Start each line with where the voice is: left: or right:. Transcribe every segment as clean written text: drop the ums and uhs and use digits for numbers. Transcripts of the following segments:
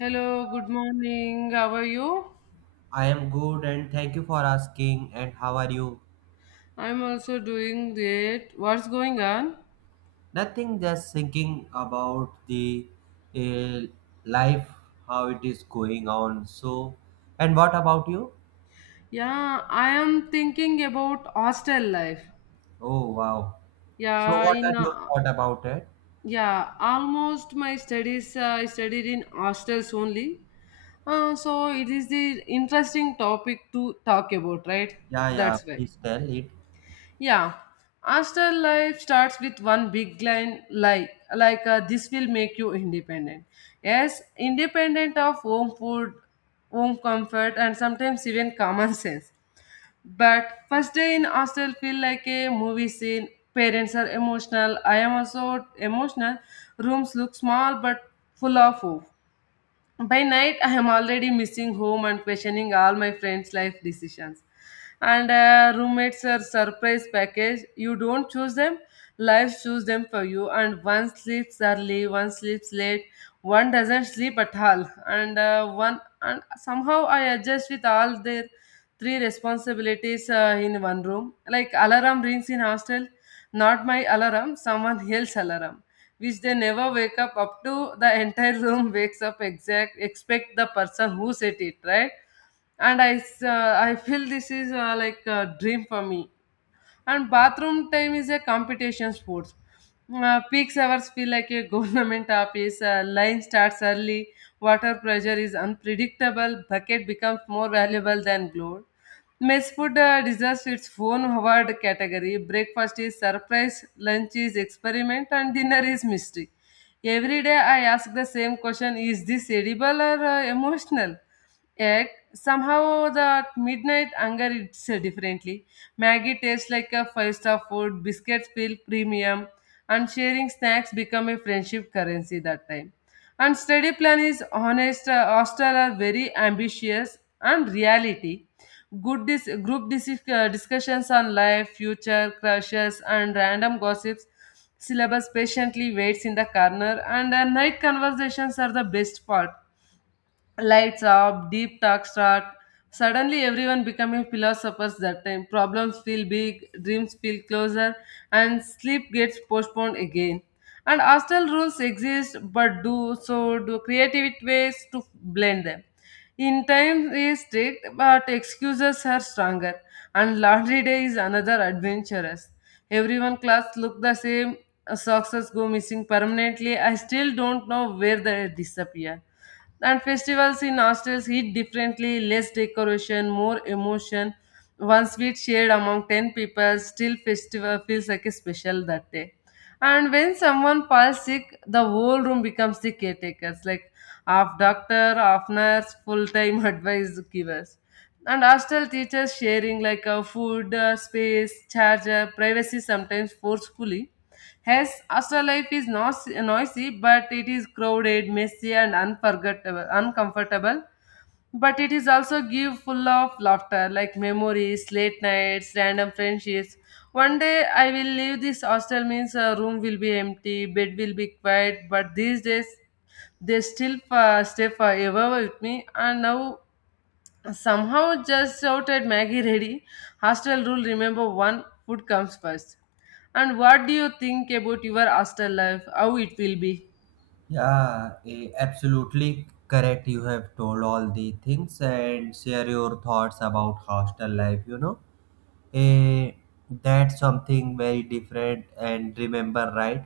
left: Hello, good morning. How are you?
right: I am good and thank you for asking. And how are you?
left: I'm also doing great. What's going on?
right: Nothing, just thinking about the uh, life, how it is going on. So, and what about you?
left: Yeah, I am thinking about hostel life.
right: Oh, wow. So,
left: Yeah,
right: what are
left: in
right: your thoughts about it?
left: yeah, almost my studies I studied in hostels only. So it is the interesting topic to talk about, right?
right: Yeah, yeah,
left: That's why.
right: please tell it.
left: Yeah, hostel life starts with one big line like this will make you independent. Yes, independent of home food, home comfort, and sometimes even common sense. But first day in hostel feel like a movie scene. Parents are emotional. I am also emotional. Rooms look small but full of hope. By night, I am already missing home and questioning all my friends' life decisions. And roommates are surprise package. You don't choose them, life choose them for you. And one sleeps early, one sleeps late, one doesn't sleep at all. And somehow I adjust with all their three responsibilities in one room. Like alarm rings in hostel, not my alarm, someone else alarm which they never wake up to the entire room wakes up exact expect the person who said it, right. And I feel this is like a dream for me. And bathroom time is a competition sports. Peak hours feel like a government office. Line starts early. Water pressure is unpredictable. Bucket becomes more valuable than gold. Mess food deserves its own award category. Breakfast is surprise, lunch is experiment, and dinner is mystery. Every day I ask the same question, is this edible or emotional? Yet somehow the midnight hunger eats differently. Maggie tastes like a five-star food, biscuits feel premium, and sharing snacks become a friendship currency that time. And study plan is honest, hostel are very ambitious and reality. Good dis- group dis- Discussions on life, future, crushes, and random gossips. Syllabus patiently waits in the corner, and night conversations are the best part, lights up, deep talk start. Suddenly, everyone becoming philosophers that time. Problems feel big, dreams feel closer, and sleep gets postponed again. And hostile rules exist, but do so do creative ways to blend them. In time is strict, but excuses are stronger. And laundry day is another adventurous. Everyone class look the same. Socks go missing permanently. I still don't know where they disappear. And festivals in hostels hit differently, less decoration, more emotion. One sweet shared among 10 people, still festival feels like a special that day. And when someone falls sick, the whole room becomes the caretakers, like half doctor, half nurse, full-time advice givers. And hostel teachers sharing like a food, space, charger, privacy sometimes forcefully. Yes, astral life is not noisy, but it is crowded, messy, and unforgettable, uncomfortable. But it is also give full of laughter, like memories, late nights, random friendships. One day I will leave this hostel means a room will be empty, bed will be quiet. But these days, they still stay forever with me, and now somehow just shouted Maggie ready. Hostel rule, remember one food comes first. And what do you think about your hostel life? How it will be?
right: Yeah, absolutely correct. You have told all the things and share your thoughts about hostel life, you know. Eh, that's something very different and remember right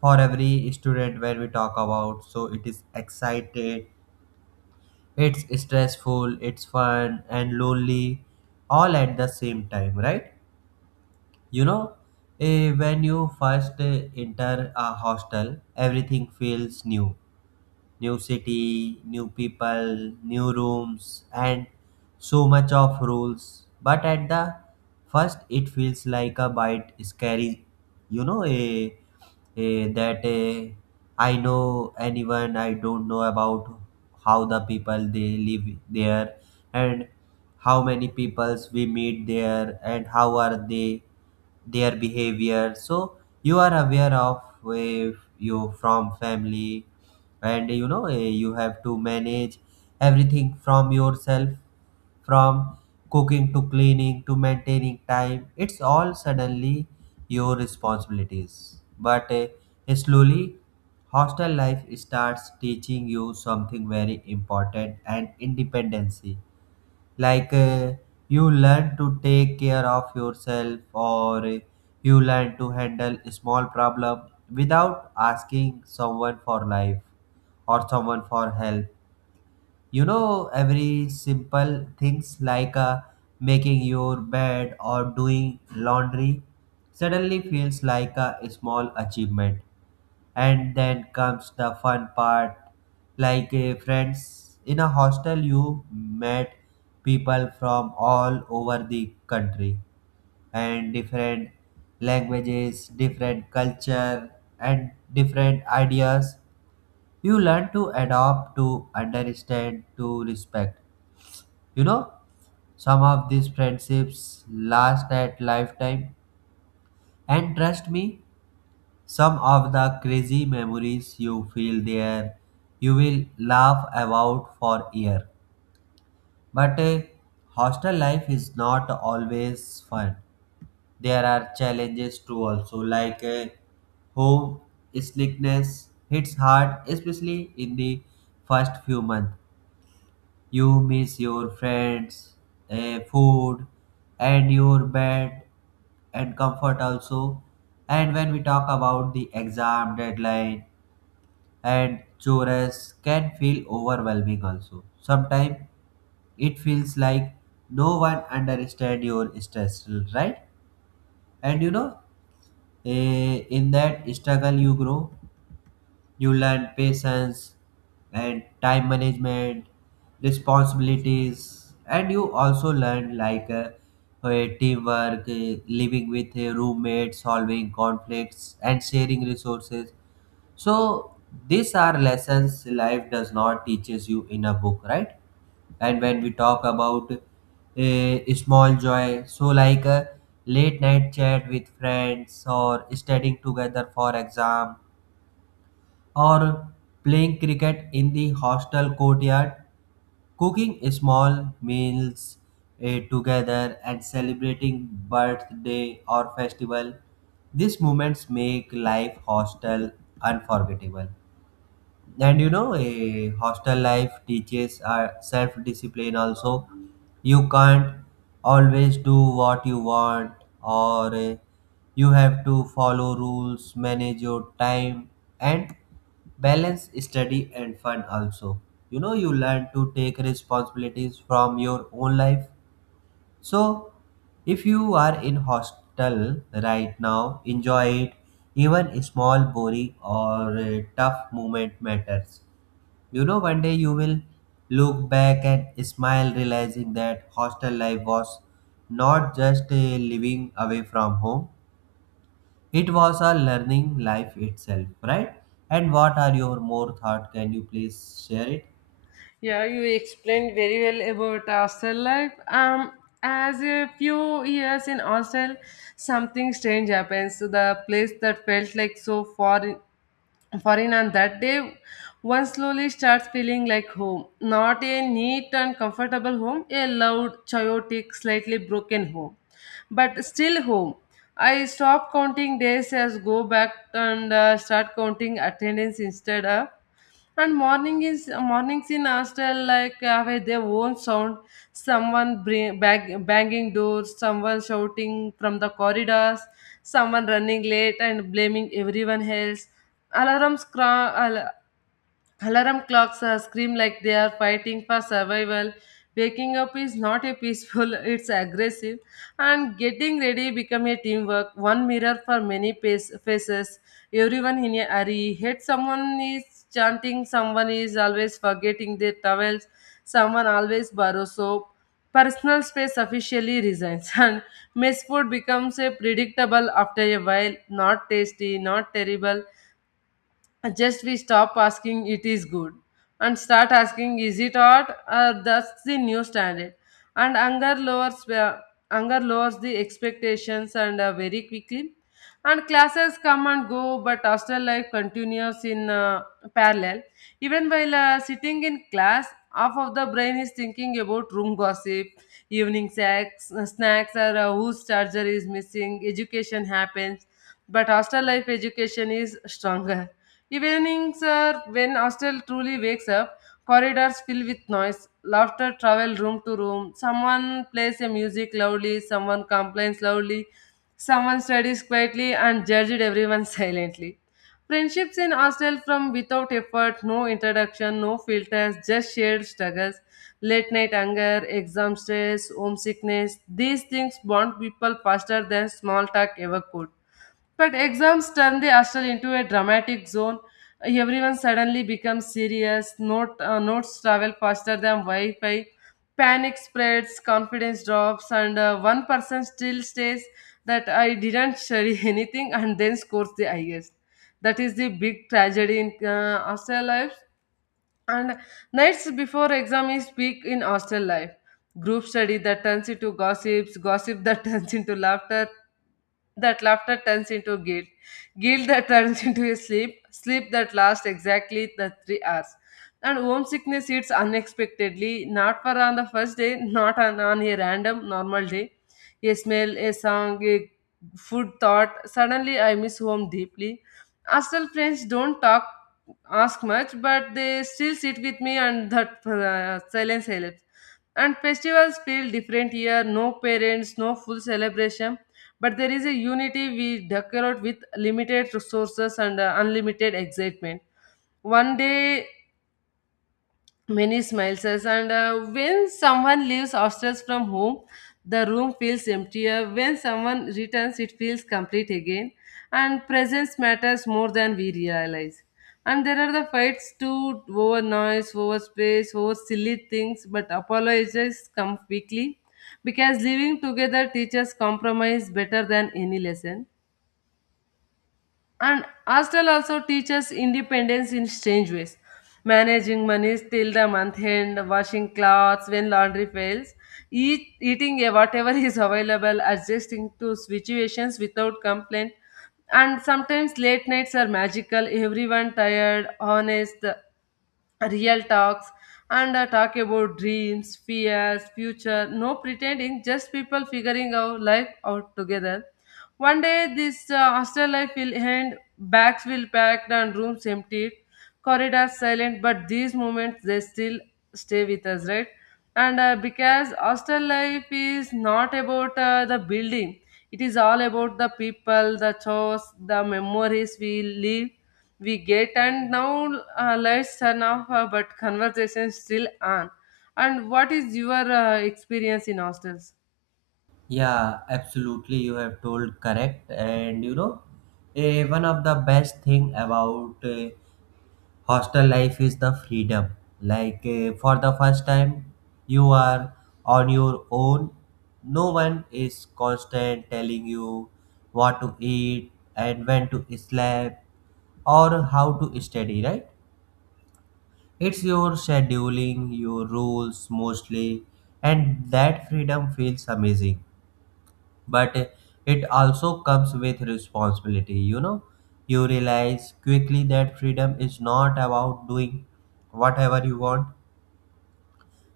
right: for every student when we talk about so it is excited, it's stressful, it's fun and lonely, all at the same time, right? You know, when you first enter a hostel everything feels new, new city, new people, new rooms, and so much of rules. But at the first, it feels like a bite scary, you know, a, that a, I know anyone, I don't know about how the people they live there, and how many peoples we meet there and how are they their behavior, so you are aware of if you from family. And you know, you have to manage everything from yourself, from cooking to cleaning to maintaining time, it's all suddenly your responsibilities. But slowly hostel life starts teaching you something very important and independency. Like you learn to take care of yourself, or you learn to handle a small problem without asking someone for life or someone for help. You know, every simple things like making your bed or doing laundry suddenly feels like a small achievement. And then comes the fun part, like friends in a hostel. You met people from all over the country, and different languages, different culture, and different ideas. You learn to adopt, to understand, to respect, you know. Some of these friendships last at lifetime, and trust me, some of the crazy memories you feel there, you will laugh about for year. But hostel life is not always fun, there are challenges too also, like home sickness hits hard, especially in the first few months. You miss your friends, food, and your bed and comfort also. And when we talk about the exam deadline and chores, can feel overwhelming also. Sometimes it feels like no one understand your stress, right? And you know, in that struggle you grow. You learn patience and time management, responsibilities, and you also learn like teamwork, living with a roommate, solving conflicts, and sharing resources. So these are lessons life does not teaches you in a book, right? And when we talk about a small joy, so like a late night chat with friends, or studying together for exam, or playing cricket in the hostel courtyard, cooking small meals together, and celebrating birthday or festival. These moments make life hostel unforgettable. And you know, a hostel life teaches self-discipline also. You can't always do what you want, or you have to follow rules, manage your time, and balance study and fun also. You know, you learn to take responsibilities from your own life. So if you are in hostel right now, enjoy it. Even small boring or tough moment matters. You know, one day you will look back and smile, realizing that hostel life was not just a living away from home, it was a learning life itself, right? And what are your more thought? Can you please share it?
left: Yeah, you explained very well about hostel life. As a few years in hostel, something strange happens. So the place that felt like so foreign on that day, one slowly starts feeling like home. Not a neat and comfortable home, a loud, chaotic, slightly broken home, but still home. I stop counting days as go back and start counting attendance instead. Of and mornings in hostel have a their own sound. Someone banging doors, someone shouting from the corridors, someone running late and blaming everyone else. Alarms cra- al- Alarm clocks scream like they are fighting for survival. Waking up is not a peaceful, it's aggressive. And getting ready become a teamwork, one mirror for many faces. Everyone in a hurry. Hate someone is chanting, someone is always forgetting their towels, someone always borrows soap. Personal space officially resigns, and mess food becomes a predictable after a while. Not tasty, not terrible, just we stop asking it is good and start asking is it hot. That's the new standard. And anger lowers the expectations and very quickly. And classes come and go, but hostel life continues in parallel. Even while sitting in class, half of the brain is thinking about room gossip, evening sex, snacks, or whose charger is missing. Education happens, but hostel life education is stronger. Evenings are when hostel truly wakes up, corridors fill with noise, laughter travel room to room, someone plays a music loudly, someone complains loudly, someone studies quietly and judged everyone silently. Friendships in hostel from without effort, no introduction, no filters, just shared struggles, late night anger, exam stress, homesickness. These things bond people faster than small talk ever could. But exams turn the hostel into a dramatic zone. Everyone suddenly becomes serious. Notes travel faster than Wi Fi. Panic spreads, confidence drops, and one person still says that I didn't study anything and then scores the highest. That is the big tragedy in astral life. And nights before exam is peak in hostel life. Group study that turns into gossips, gossip that turns into laughter, that laughter turns into guilt, guilt that turns into a sleep, sleep that lasts exactly the 3 hours. And homesickness hits unexpectedly, not for on the first day, not on a random normal day. A smell, a song, a food thought. Suddenly I miss home deeply. Hostel friends don't talk ask much, but they still sit with me, and that silence helps. And festivals feel different here, no parents, no full celebration, but there is a unity, we decorate with limited resources and unlimited excitement. One day many smiles says, and when someone leaves upstairs from home, the room feels emptier. When someone returns it feels complete again, and presence matters more than we realize. And there are the fights too, over noise, over space, over silly things, but apologies come quickly because living together teaches compromise better than any lesson. And Astel also teaches independence in strange ways. Managing money till the month end, washing clothes when laundry fails, eating whatever is available, adjusting to situations without complaint. And sometimes late nights are magical, everyone tired, honest, real talks and talk about dreams, fears, future. No pretending, just people figuring our life out together. One day, this hostel life will end, bags will packed and rooms emptied, corridors silent. But these moments they still stay with us, right? And because hostel life is not about the building, it is all about the people, the chores, the memories we live we get. And now let turn off, but conversation still on. And what is your experience in hostels?
right: Yeah, absolutely. You have told correct, and you know, one of the best thing about hostel life is the freedom. Like for the first time you are on your own, no one is constant telling you what to eat and when to sleep or how to study, right? It's your scheduling, your rules mostly, and that freedom feels amazing. But it also comes with responsibility, you know. You realize quickly that freedom is not about doing whatever you want,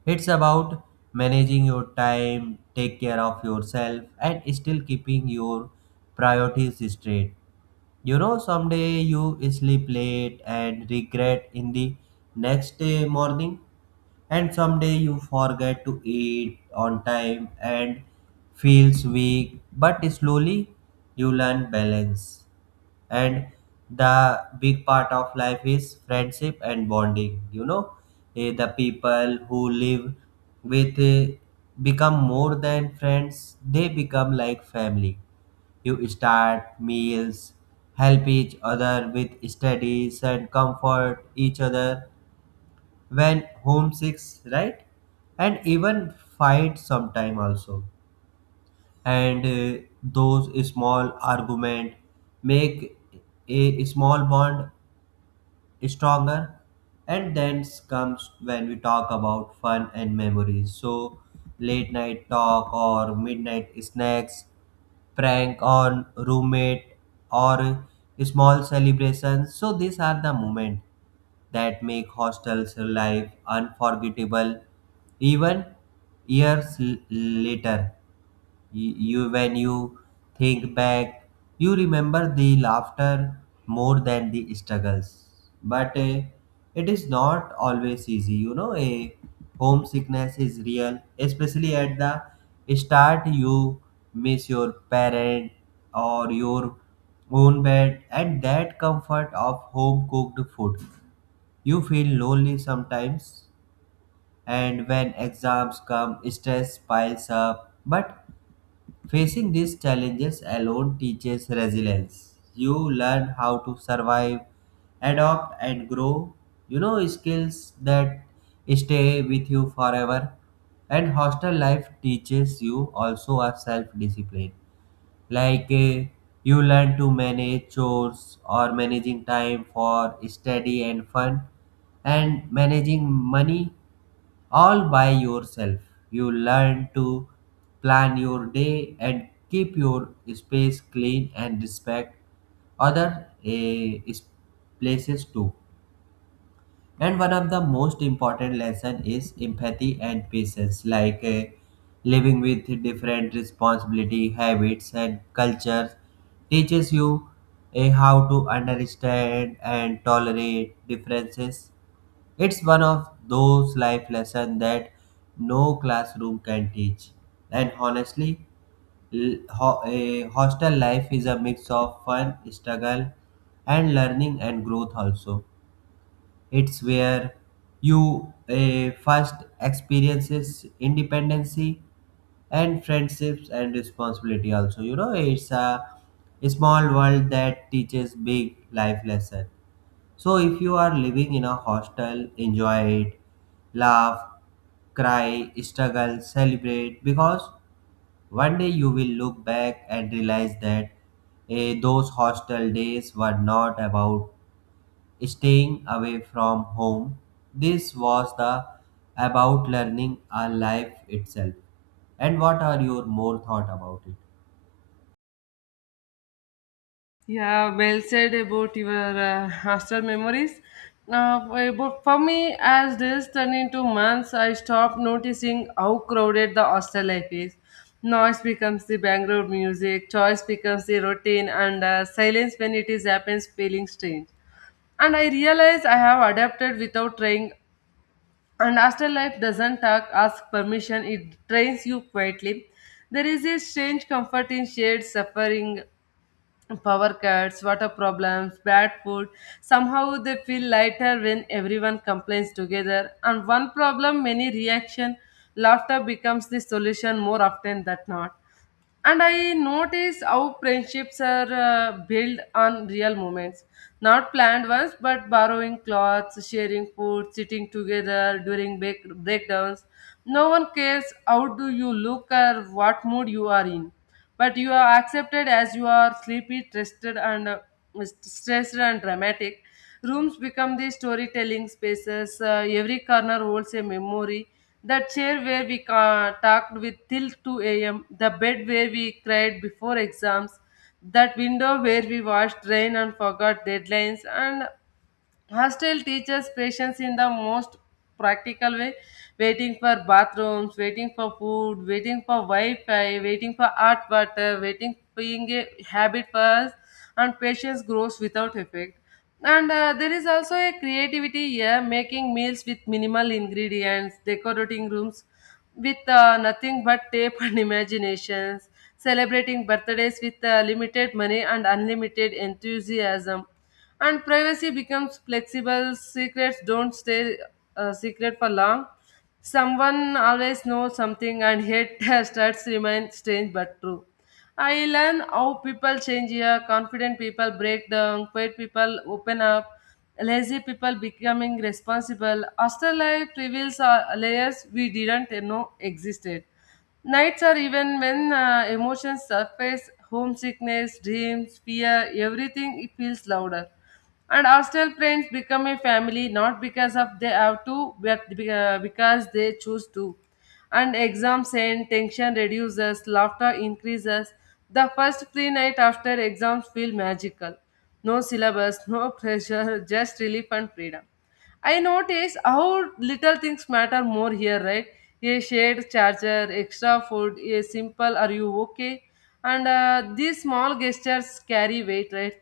right: it's about managing your time, take care of yourself, and still keeping your priorities straight. You know, someday you sleep late and regret in the next day morning, and someday you forget to eat on time and feels weak, but slowly you learn balance. And the big part of life is friendship and bonding, you know. The people who live with become more than friends, they become like family. You start meals, help each other with studies, and comfort each other when homesick, right? And even fight sometime also, and those small argument make a small bond stronger. And then comes when we talk about fun and memories, so late night talk or midnight snacks, prank on roommate, or small celebrations. So these are the moments that make hostels life unforgettable, even years later. You, when you think back, you remember the laughter more than the struggles. But it is not always easy, you know. A homesickness is real, especially at the start. You miss your parent or your own bed and that comfort of home cooked food. You feel lonely sometimes, and when exams come stress piles up. But facing these challenges alone teaches resilience. You learn how to survive, adopt, and grow. You know, skills that stay with you forever. And hostel life teaches you also a self discipline. Like you learn to manage chores, or managing time for study and fun, and managing money, all by yourself. You learn to plan your day and keep your space clean and respect other places too. And one of the most important lesson is empathy and patience, like living with different responsibility, habits, and cultures teaches you how to understand and tolerate differences. It's one of those life lessons that no classroom can teach. And honestly, a hostel life is a mix of fun, struggle, and learning and growth also. It's where you first experiences independency and friendships and responsibility also. You know, it's a small world that teaches big life lesson. So if you are living in a hostel, enjoy it, laugh, cry, struggle, celebrate, because one day you will look back and realize that those hostel days were not about staying away from home. This was the about learning a life itself. And what are your more thought about it?
left: Yeah, well said about your hostel memories. But for me, as days turned into months, I stopped noticing how crowded the hostel life is. Noise becomes the background music, choice becomes the routine, and silence, when it is happens, feeling strange. And I realize I have adapted without trying. And afterlife doesn't talk, ask permission, it trains you quietly. There is a strange comfort in shared suffering, power cuts, water problems, bad food. Somehow they feel lighter when everyone complains together. And one problem, many reaction. Laughter becomes the solution more often than not. And I notice how friendships are built on real moments, not planned ones, but borrowing clothes, sharing food, sitting together during breakdowns. No one cares how do you look or what mood you are in, but you are accepted as you are, sleepy, twisted, and stressed and dramatic. Rooms become the storytelling spaces. Every corner holds a memory. The chair where we talked with till 2 a.m., the bed where we cried before exams, that window where we watched rain and forgot deadlines. And hostel teaches patience in the most practical way, waiting for bathrooms, waiting for food, waiting for Wi-Fi, waiting for hot water, waiting being a habit first, and patience grows without effect. And there is also a creativity here, making meals with minimal ingredients, decorating rooms with nothing but tape and imaginations, celebrating birthdays with limited money and unlimited enthusiasm. And privacy becomes flexible, secrets don't stay secret for long. Someone always knows something, and hate starts, remain strange but true. I learn how people change here, confident people break down, quiet people open up, lazy people becoming responsible. Hostel life reveals layers we didn't know existed. Nights are even when emotions surface, homesickness, dreams, fear, everything it feels louder. And hostel friends become a family not because of they have to, but because they choose to. And exams end, tension reduces, laughter increases. The first free night after exams feel magical. No syllabus, no pressure, just relief and freedom. I notice how little things matter more here, right? A shared charger, extra food, a simple "Are you okay?" And these small gestures carry weight, right?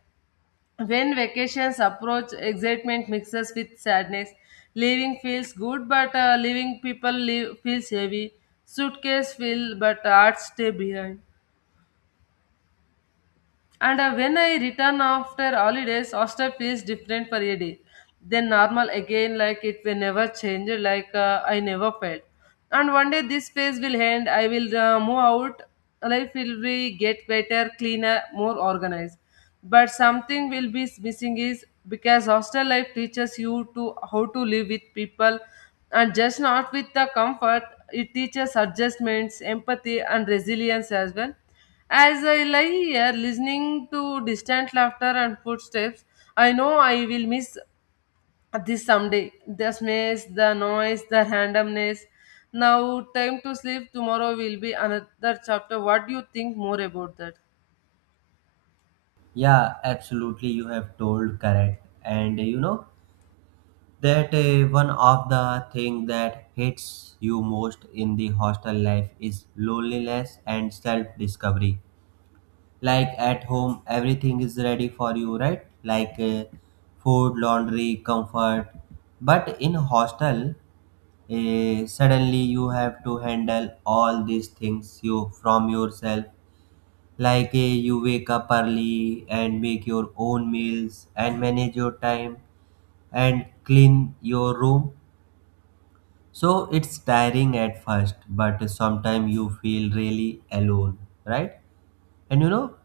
left: When vacations approach, excitement mixes with sadness. Leaving feels good, but leaving people leave feels heavy. Suitcase fill, but art stay behind. And when I return after holidays, hostel feels different for a day. Then normal again, like it will never change, I never felt. And one day this phase will end. I will move out. Life will be get better, cleaner, more organized. But something will be missing is because hostel life teaches you to how to live with people, and just not with the comfort. It teaches adjustments, empathy, and resilience as well as I lie here listening to distant laughter and footsteps, I know I will miss this someday. The smells, the noise, the randomness. Now, time to sleep. Tomorrow will be another chapter. What do you think more about that?
right: Yeah, absolutely. You have told correct. And you know that one of the thing that hits you most in the hostel life is loneliness and self discovery. Like at home everything is ready for you, right? Like food, laundry, comfort, but in hostel suddenly you have to handle all these things you from yourself. Like you wake up early and make your own meals and manage your time and clean your room. So it's tiring at first, but sometimes you feel really alone, right? And you know,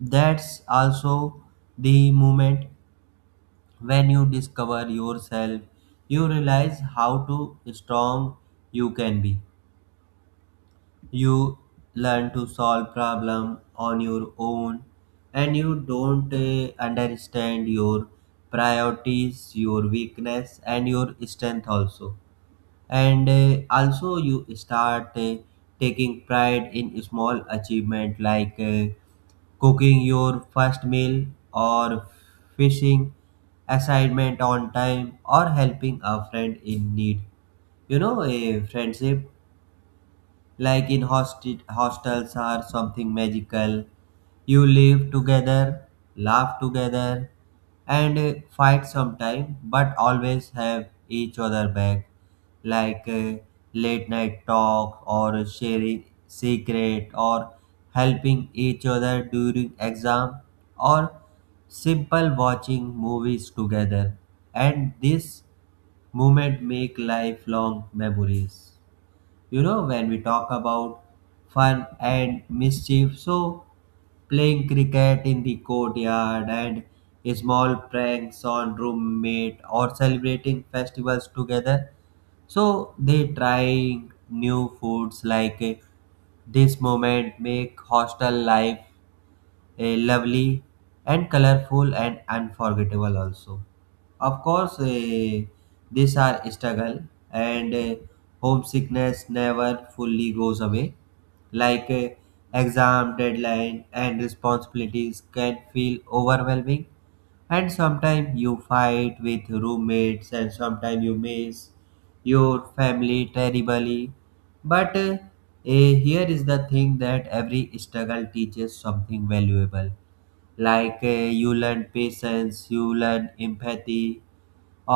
right: that's also the moment when you discover yourself. You realize how to strong you can be. You learn to solve problem on your own, and you don't understand your priorities, your weakness and your strength also. And also you start taking pride in small achievement, like cooking your first meal, or fishing assignment on time, or helping a friend in need. You know, a friendship like in hostels or something magical. You live together, laugh together, and fight sometime, but always have each other back, like late night talk or sharing secret or helping each other during exam, or simple watching movies together. And this moment make lifelong memories. You know, when we talk about fun and mischief, so playing cricket in the courtyard, and small pranks on roommate, or celebrating festivals together, so they trying new foods like this moment make hostel life lovely and colorful and unforgettable also. Of course, these are struggle, and homesickness never fully goes away. Like exam deadline and responsibilities can feel overwhelming, and sometimes you fight with roommates and sometimes you miss your family terribly. But here is the thing that every struggle teaches something valuable. Like you learn patience, you learn empathy,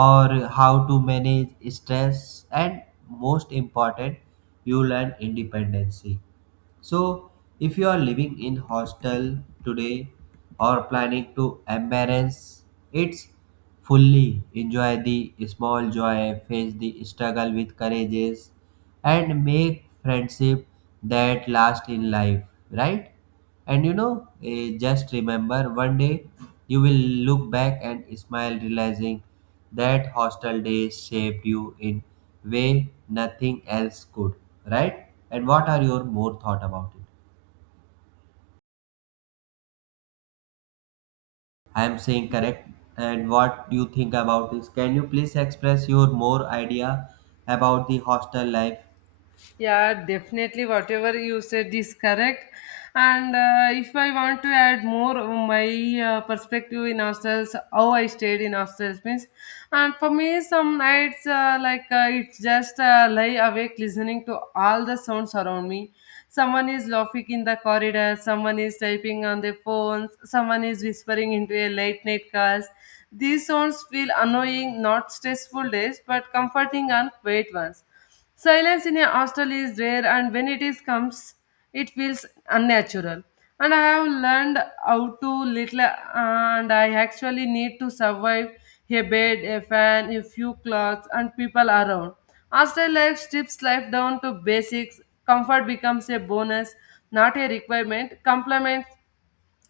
right: or how to manage stress, and most important, you learn independency. So if you are living in hostel today or planning to embarrass it's fully, enjoy the small joy, face the struggle with courageous, and make friendship that last in life, right? And you know, just remember, one day you will look back and smile, realizing that hostel days shaped you in way nothing else could, right? And what are your more thought about it? I am saying correct. And what you think about this? Can you please express your more idea about the hostel life?
left: Yeah, definitely. Whatever you said is correct. And if I want to add more of my perspective in hostels, how I stayed in hostels means, and for me, some nights like it's just lie awake listening to all the sounds around me. Someone is laughing in the corridor, someone is typing on their phones, someone is whispering into a late night cast. These sounds feel annoying, not stressful days, but comforting and quiet ones. Silence in a hostel is rare, and when it is comes, it feels unnatural. And I have learned how to little, and I actually need to survive a bed, a fan, a few clothes, and people around. Hostel life strips life down to basics. Comfort becomes a bonus, not a requirement. Compliments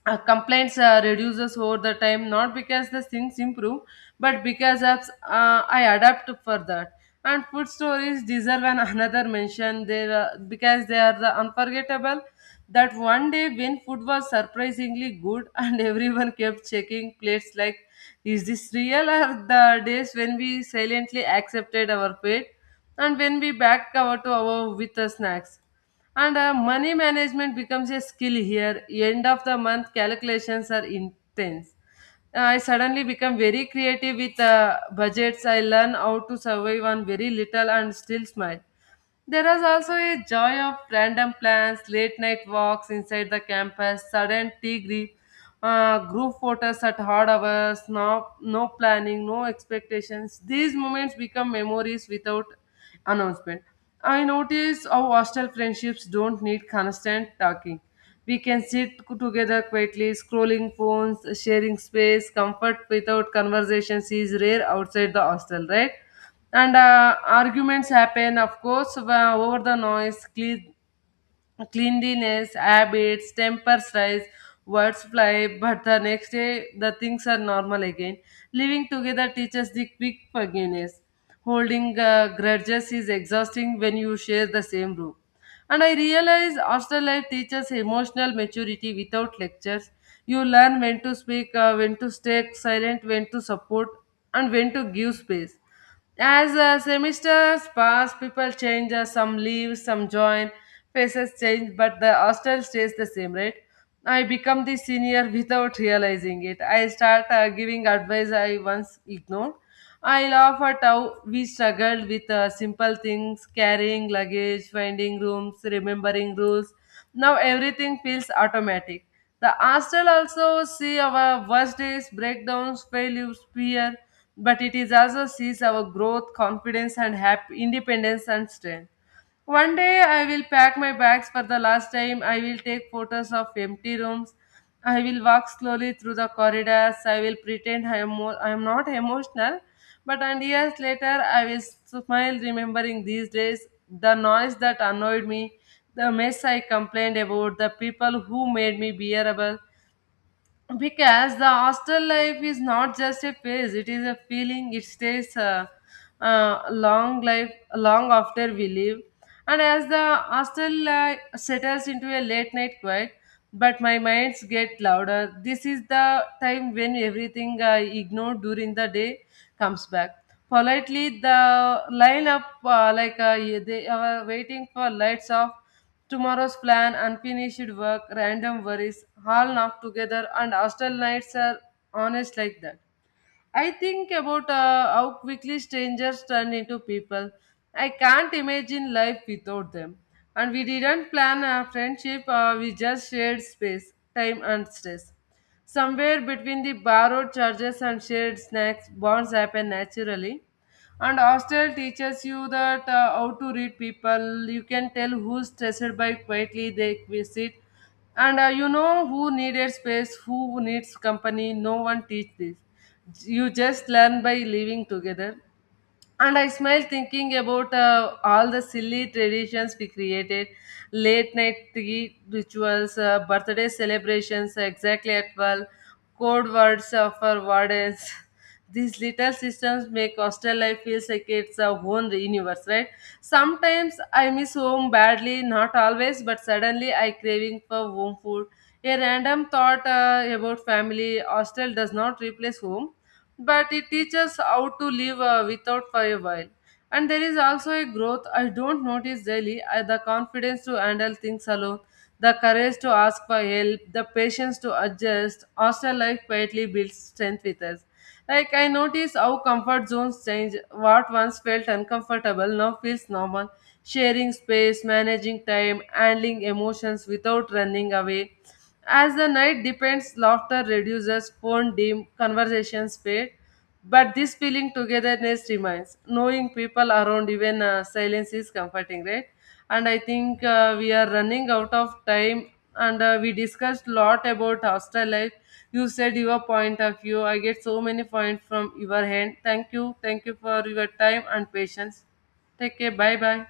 left: complaints reduces over the time not because the things improve, but because apps, I adapt for that. And food stories deserve an another mention there because they are the unforgettable, that one day when food was surprisingly good and everyone kept checking plates like is this real, or the days when we silently accepted our fate and when we back cover to our with the snacks. And money management becomes a skill here. End of the month calculations are intense. I suddenly become very creative with budgets. I learn how to survive on very little and still smile. There is also a joy of random plans, late night walks inside the campus, sudden tea grief, group photos at hard hours, no, no planning, no expectations. These moments become memories without announcement. I notice how hostel friendships don't need constant talking. We can sit together quietly, scrolling phones, sharing space. Comfort without conversations is rare outside the hostel, right? And arguments happen, of course, over the noise clean, cleanliness habits, tempers rise, words fly, but the next day the things are normal again. Living together teaches the quick forgiveness, holding grudges is exhausting when you share the same room. And I realize hostel life teaches emotional maturity without lectures. You learn when to speak, when to stay silent, when to support and when to give space. As the semesters pass, people change, some leave, some join, faces change, but the hostel stays the same, right? I become the senior without realizing it. I start giving advice I once ignored. I laugh at how we struggled with simple things, carrying luggage, finding rooms, remembering rules. Now everything feels automatic. The astral also see our worst days, breakdowns, failures, fear, but it is also sees our growth, confidence, and happy independence and strength. One day I will pack my bags for the last time. I will take photos of empty rooms. I will walk slowly through the corridors. I will pretend I am not emotional. But and years later, I will smile remembering these days, the noise that annoyed me, the mess I complained about, the people who made me bearable, because the hostel life is not just a phase, it is a feeling, it stays long life long after we leave. And as the hostel life settles into a late night quiet, but my minds get louder, this is the time when everything I ignored during the day comes back. Politely, the lineup they are waiting for lights of tomorrow's plan, unfinished work, random worries, all knocked together, and hostel nights are honest like that. I think about how quickly strangers turn into people. I can't imagine life without them. And we didn't plan a friendship, we just shared space, time, and stress. Somewhere between the borrowed charges and shared snacks, bonds happen naturally. And hostel teaches you that, how to read people. You can tell who's stressed by quietly they visit. And you know who needed space, who needs company. No one teach this, you just learn by living together. And I smile thinking about all the silly traditions we created, late night tea rituals, birthday celebrations exactly at 12, code words for wardens. These little systems make hostel life feels like it's a own universe, right? Sometimes I miss home badly, not always, but suddenly I craving for home food, a random thought about family. Hostel does not replace home, but it teaches how to live without for a while. And there is also a growth I don't notice daily, the confidence to handle things alone, the courage to ask for help, the patience to adjust. Hostel life quietly builds strength with us. Like I notice how comfort zones change. What once felt uncomfortable now feels normal. Sharing space, managing time, handling emotions without running away. As the night depends, laughter reduces, phone dim, conversations fade, but this feeling togetherness remains. Knowing people around, even silence is comforting, right? And I think we are running out of time, and we discussed lot about hostel life. You said your point of view. I get so many points from your hand. Thank you for your time and patience. Take care. Bye bye.